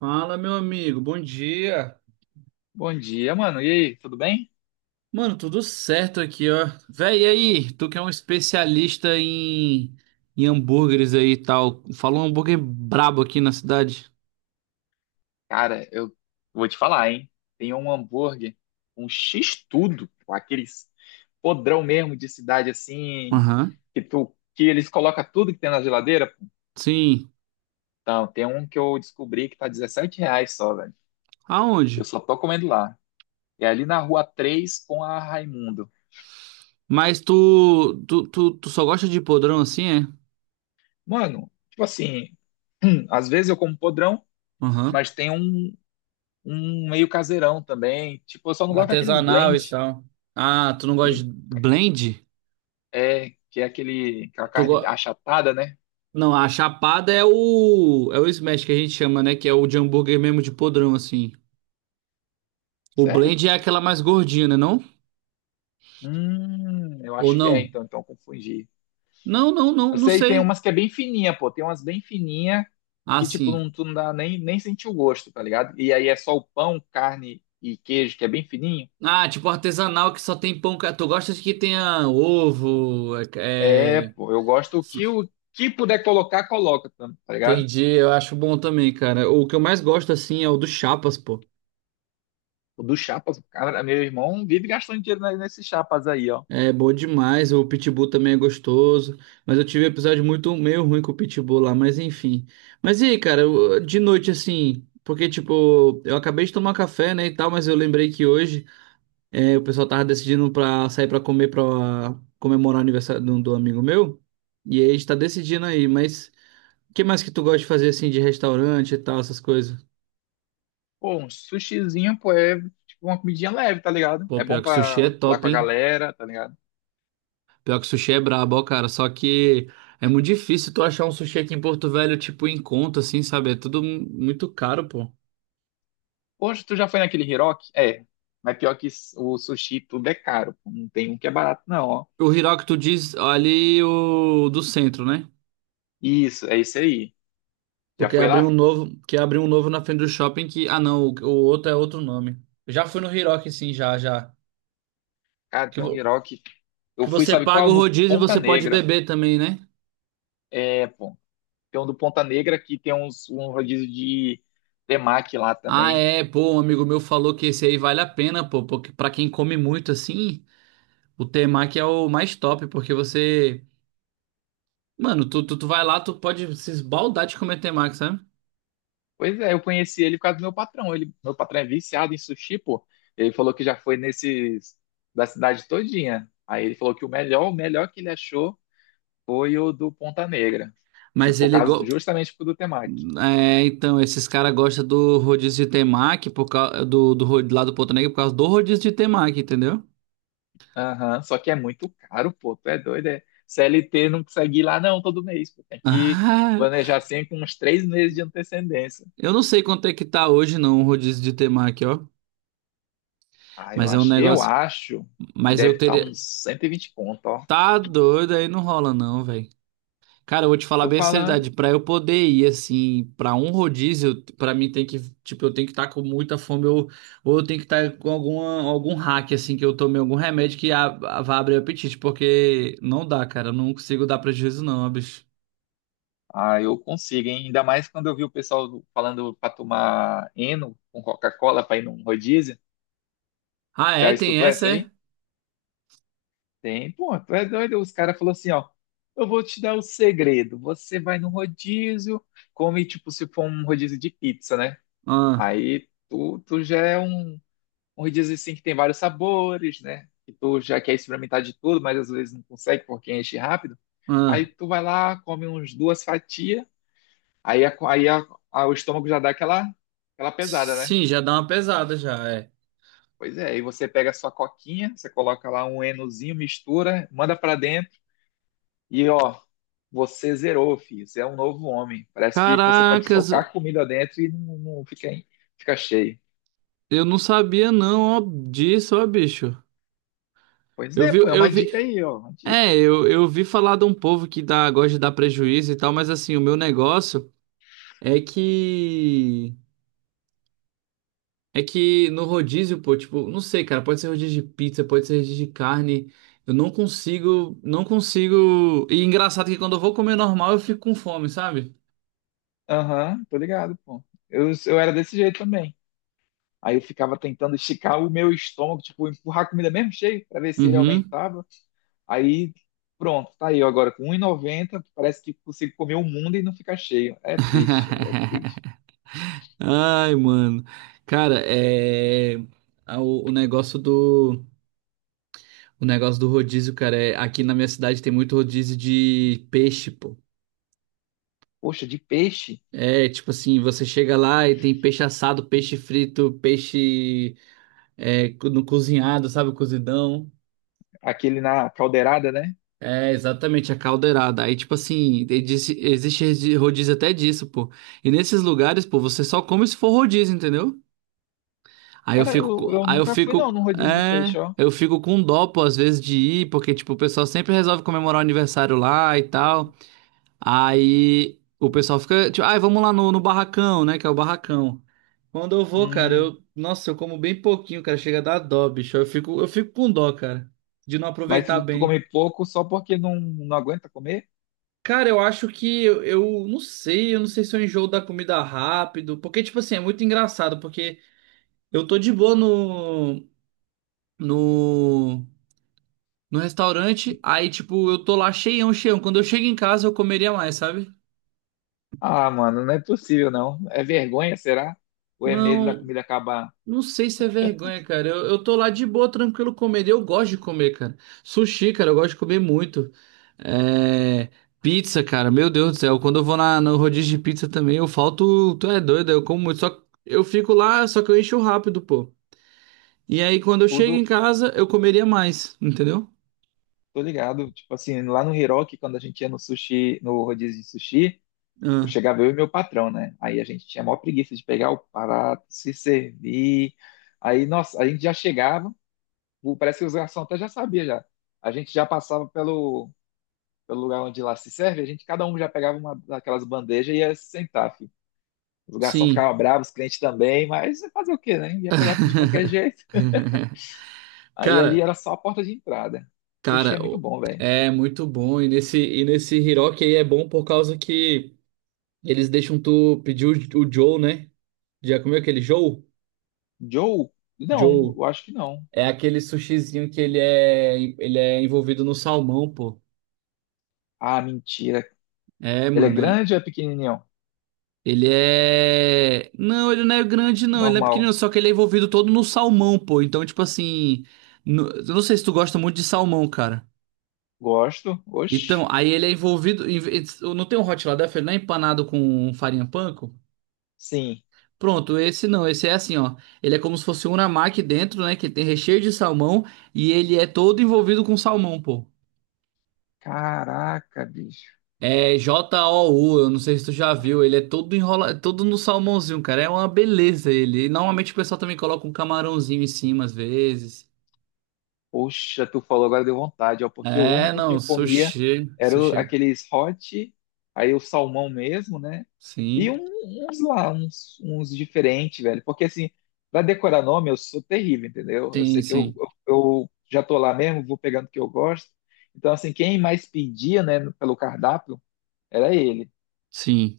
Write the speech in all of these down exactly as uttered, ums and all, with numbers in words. Fala, meu amigo, bom dia. Bom dia, mano. E aí, tudo bem? Mano, tudo certo aqui, ó. Véi, e aí? Tu que é um especialista em, em hambúrgueres aí e tal. Falou um hambúrguer brabo aqui na cidade. Cara, eu vou te falar, hein? Tem um hambúrguer, um X-tudo, pô, aqueles podrão mesmo de cidade assim, Aham. que tu, que eles colocam tudo que tem na geladeira. Sim. Então, tem um que eu descobri que tá R$ reais só, velho. Aonde? Eu só tô comendo lá. É ali na Rua três com a Raimundo. Mas tu, tu, tu, tu só gosta de podrão assim, é? Mano, tipo assim, às vezes eu como podrão, Aham. mas tem um, um meio caseirão também. Tipo, eu só não gosto daqueles Artesanal e blend, tal. Ah, tu não gosta aquele de blend? É, que é aquele, aquela Tu go... carne achatada, né? Não, a chapada é o é o smash que a gente chama, né? Que é o de hambúrguer mesmo de podrão, assim. O Sério? blend é aquela mais gordinha, né, não? Hum, eu Ou acho que é, não? então, então eu confundi. Não, não, não, Eu não sei, tem sei. umas que é bem fininha, pô, tem umas bem fininha Ah, que, tipo, sim. não, tu não dá nem, nem sentir o gosto, tá ligado? E aí é só o pão, carne e queijo, que é bem fininho. Ah, tipo artesanal que só tem pão. Ca- tu gosta de que tenha ovo? É, É, é, pô, eu gosto o que o que puder colocar, coloca, tá tá ligado? entendi, eu acho bom também, cara. O que eu mais gosto, assim, é o do Chapas, pô. O do Chapas, cara, meu irmão vive gastando dinheiro ne- nesses chapas aí, ó. É bom demais. O Pitbull também é gostoso. Mas eu tive um episódio muito meio ruim com o Pitbull lá, mas enfim. Mas e aí, cara, eu- de noite, assim. Porque, tipo, eu acabei de tomar café, né, e tal, mas eu lembrei que hoje. É, o pessoal tava decidindo pra sair pra comer pra comemorar o aniversário do, do amigo meu. E aí a gente tá decidindo aí, mas o que mais que tu gosta de fazer assim de restaurante e tal, essas coisas? Pô, um sushizinho, pô, é tipo uma comidinha leve, tá ligado? Pô, É bom pior que sushi é pra falar top, com a hein? galera, tá ligado? Pior que sushi é brabo, ó, cara. Só que é muito difícil tu achar um sushi aqui em Porto Velho, tipo, em conta, assim, sabe? É tudo mu- muito caro, pô. Hoje tu já foi naquele Hiroki? É, mas pior que s- o sushi tudo é caro, pô. Não tem um que é barato, não, ó. O Hiroki, tu diz ali o do centro, né? Isso, é isso aí. Já Porque foi abriu um lá? novo, que abriu um novo na frente do shopping que. Ah, não, o, o outro é outro nome. Eu já fui no Hiroki, sim, já, já. Cara, Que, tem um vo- Hiroki. que Eu fui, você sabe paga qual? o No rodízio e Ponta você pode Negra. beber também, né? É, pô. Tem um do Ponta Negra que tem uns, um rodízio de temaki lá Ah, também. é, pô, um amigo meu falou que esse aí vale a pena, pô, porque pra quem come muito assim, o temaki é o mais top, porque você, mano, tu, tu, tu vai lá, tu pode se esbaldar de comer temaki, sabe? Pois é, eu conheci ele por causa do meu patrão. Ele, meu patrão é viciado em sushi, pô. Ele falou que já foi nesses da cidade todinha. Aí ele falou que o melhor, o melhor que ele achou foi o do Ponta Negra, que Mas por ele, causa do, go... justamente por do Temac. é, então, esses caras gostam do rodízio de temaki, por causa do, do, ro- lá do Porto Negro, por causa do rodízio de temaki, entendeu? Aham, só que é muito caro, pô, tu é doido, é. C L T não consegue ir lá não todo mês, pô, tem que Ah, planejar assim com uns três meses de antecedência. eu não sei quanto é que tá hoje, não, o rodízio de temaki, ó, Ah, eu mas é um acho, eu negócio, acho que mas eu deve estar teria. uns cento e vinte conto, ó. Tá doido, aí não rola não, velho. Cara, eu vou te falar Tô bem a falando, seriedade, pra eu poder ir assim, pra um rodízio, eu- pra mim tem que, tipo, eu tenho que estar com muita fome ou, ou eu tenho que estar com alguma, algum hack assim que eu tomei algum remédio que a, a- vá abrir o apetite, porque não dá, cara, eu não consigo dar prejuízo não, ó, bicho. ah, eu consigo, hein? Ainda mais quando eu vi o pessoal falando pra tomar Eno com Coca-Cola pra ir num rodízio. Ah, é, Já tem escutou essa, essa é? aí? Tem, pô, tu é doido? Os caras falaram assim, ó, eu vou te dar o segredo. Você vai no rodízio, come tipo se for um rodízio de pizza, né? Ah, Aí tu, tu já é um, um rodízio assim que tem vários sabores, né? Que tu já quer experimentar de tudo, mas às vezes não consegue porque enche rápido. Aí ah. tu vai lá, come uns duas fatias, aí, a, aí a- a- o estômago já dá aquela, aquela pesada, né? Sim, já dá uma pesada já, é. Pois é, aí você pega a sua coquinha, você coloca lá um enozinho, mistura, manda pra dentro. E ó, você zerou, filho. Você é um novo homem. Parece que você pode Caracas, socar comida dentro e não, não fica, fica cheio. eu não sabia não, ó, disso, ó, bicho. Pois Eu é, vi, pô, é eu uma dica vi. aí, ó, uma dica. É, eu, eu vi falar de um povo que dá, gosta de dar prejuízo e tal, mas assim, o meu negócio é que. É que no rodízio, pô, tipo, não sei, cara, pode ser rodízio de pizza, pode ser rodízio de carne. Eu não consigo, não consigo. E engraçado que quando eu vou comer normal, eu fico com fome, sabe? Aham, tô ligado, pô. Eu, eu era desse jeito também. Aí eu ficava tentando esticar o meu estômago, tipo, empurrar a comida mesmo cheio, pra ver se ele Uhum. aumentava. Aí, pronto, tá aí, ó, agora com um e noventa, parece que consigo comer o mundo e não ficar cheio. É triste, olha, é triste. Ai, mano. Cara, é. A- O, o negócio do. O negócio do rodízio, cara, é. Aqui na minha cidade tem muito rodízio de peixe, pô. Poxa, de peixe, É, tipo assim, você chega lá e tem peixe assado, peixe frito, peixe é, co- no cozinhado, sabe, o cozidão. aquele na caldeirada, né? É, exatamente, a caldeirada. Aí, tipo assim, e disse- existe resi- rodízio até disso, pô. E nesses lugares, pô, você só come se for rodízio, entendeu? Aí eu Cara, eu, fico, co- eu aí eu nunca fui não fico, num rodízio de é, peixe, ó. eu fico com dó, pô, às vezes de ir, porque, tipo, o pessoal sempre resolve comemorar o aniversário lá e tal. Aí o pessoal fica, tipo, ai, vamos lá no, no barracão, né, que é o barracão. Quando eu vou, cara, Hum, eu, nossa, eu como bem pouquinho, cara, chega a dar dó, bicho. Eu fico, eu fico com dó, cara, de não mas aproveitar tu, tu bem. come pouco só porque não, não aguenta comer? Cara, eu acho que eu, eu não sei, eu não sei se eu enjoo da comida rápido, porque tipo assim, é muito engraçado, porque eu tô de boa no no no restaurante, aí tipo, eu tô lá cheião, cheião. Quando eu chego em casa, eu comeria mais, sabe? Ah, mano, não é possível não. É vergonha, será? Ou é medo da Não, comida acabar? não sei se é vergonha, cara. Eu, eu tô lá de boa, tranquilo, comendo. Eu gosto de comer, cara. Sushi, cara, eu gosto de comer muito. É... Pizza, cara, meu Deus do céu. Quando eu vou na, no rodízio de pizza também, eu falto. Tu é doido, eu como muito. Só que eu fico lá, só que eu encho rápido, pô. E aí, quando eu chego em Tudo, casa, eu comeria mais, entendeu? tô ligado. Tipo assim, lá no Hiroki, quando a gente ia no sushi, no rodízio de sushi, eu Ah, chegava eu e meu patrão, né? Aí a gente tinha a maior preguiça de pegar o prato, se servir. Aí, nossa, a gente já chegava, o- parece que os garçons até já sabia já. A gente já passava pelo pelo lugar onde lá se serve, a gente cada um já pegava uma daquelas bandejas e ia se sentar, filho. Os garçons sim. ficavam bravos, os clientes também, mas fazer o quê, né? Ia pegar tudo de qualquer jeito. Aí ali Cara, era só a porta de entrada. Sushi cara, é muito o- bom, velho. é muito bom. E nesse, e nesse Hiroki aí é bom por causa que. Eles deixam tu pedir o, o Joe, né? Já comeu aquele Joe? Joe? Não, Joe. eu acho que não. É aquele sushizinho que ele Joe. é, ele é envolvido no salmão, pô. Ah, mentira. É, Ele é mano, ele, grande ou é pequenininho? ele é. Não, ele não é grande, não. Ele não é Normal. pequenino, só que ele é envolvido todo no salmão, pô. Então, tipo assim. No- eu não sei se tu gosta muito de salmão, cara. Gosto. Então, Oxe. aí ele é envolvido. Em- em- não tem um hot lá dentro, ele não é empanado com farinha panko? Sim. Pronto, esse não, esse é assim, ó. Ele é como se fosse um unamaki dentro, né? Que tem recheio de salmão e ele é todo envolvido com salmão, pô. Caraca, bicho. É J-O-U, eu não sei se tu já viu. Ele é todo enrola, todo no salmãozinho, cara. É uma beleza ele. E normalmente o pessoal também coloca um camarãozinho em cima às vezes. Poxa, tu falou agora deu vontade, ó, porque o É, único que não, eu comia sushi, era o- sushi. aqueles hot, aí o salmão mesmo, né? E Sim, um- uns lá, uns, uns diferentes, velho. Porque assim, pra decorar nome, eu sou terrível, entendeu? Eu sim, sei que eu, sim, eu, eu já tô lá mesmo, vou pegando o que eu gosto. Então, assim, quem mais pedia, né, pelo cardápio, era ele, sim.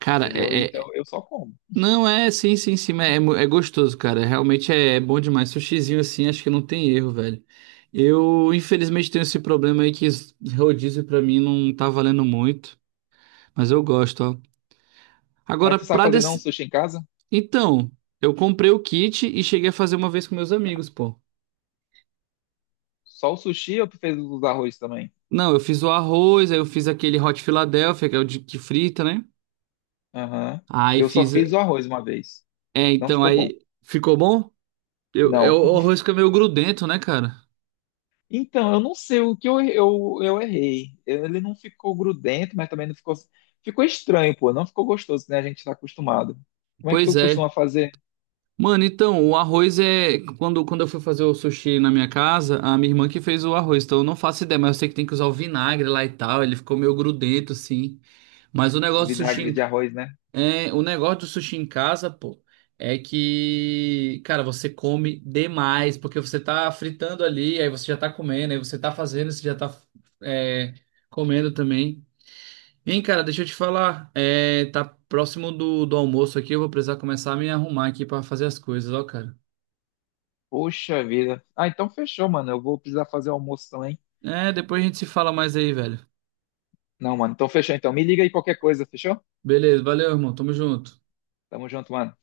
Cara, entendeu? é, Então, é, eu só como. Não, é, sim, sim, sim, mas é, mu- é gostoso, cara. Realmente é, é bom demais. Sushizinho assim, acho que não tem erro, velho. Eu, infelizmente, tenho esse problema aí que esse rodízio pra mim não tá valendo muito, mas eu gosto, ó. Mas Agora, tu sabe pra fazer não desse... sushi em casa? Então, eu comprei o kit e cheguei a fazer uma vez com meus amigos, pô. Só o sushi ou tu fez os arroz também? Não, eu fiz o arroz, aí eu fiz aquele Hot Philadelphia, que é o de que frita, né? Aham. Aí Eu só fiz... fiz o arroz uma vez. É, Não então, ficou bom. aí... Ficou bom? Eu, eu, Não. o arroz fica meio grudento, né, cara? Então, eu não sei o que eu, eu, eu errei. Ele não ficou grudento, mas também não ficou. Ficou estranho, pô. Não ficou gostoso, né? A gente tá acostumado. Como é que Pois tu é. costuma fazer Mano, então, o arroz é. Quando, quando eu fui fazer o sushi na minha casa, a minha irmã que fez o arroz, então eu não faço ideia, mas eu sei que tem que usar o vinagre lá e tal, ele ficou meio grudento, assim. Mas o negócio do sushi vinagre em... de arroz, né? é... o negócio do sushi em casa, pô, é que, cara, você come demais, porque você tá fritando ali, aí você já tá comendo, aí você tá fazendo, você já tá é, comendo também. Hein, cara, deixa eu te falar, é, tá próximo do, do almoço aqui, eu vou precisar começar a me arrumar aqui pra fazer as coisas, ó, cara. Poxa vida. Ah, então fechou, mano. Eu vou precisar fazer o almoço também. É, depois a gente se fala mais aí, velho. Não, mano. Então fechou. Então me liga aí qualquer coisa, fechou? Beleza, valeu, irmão. Tamo junto. Tamo junto, mano.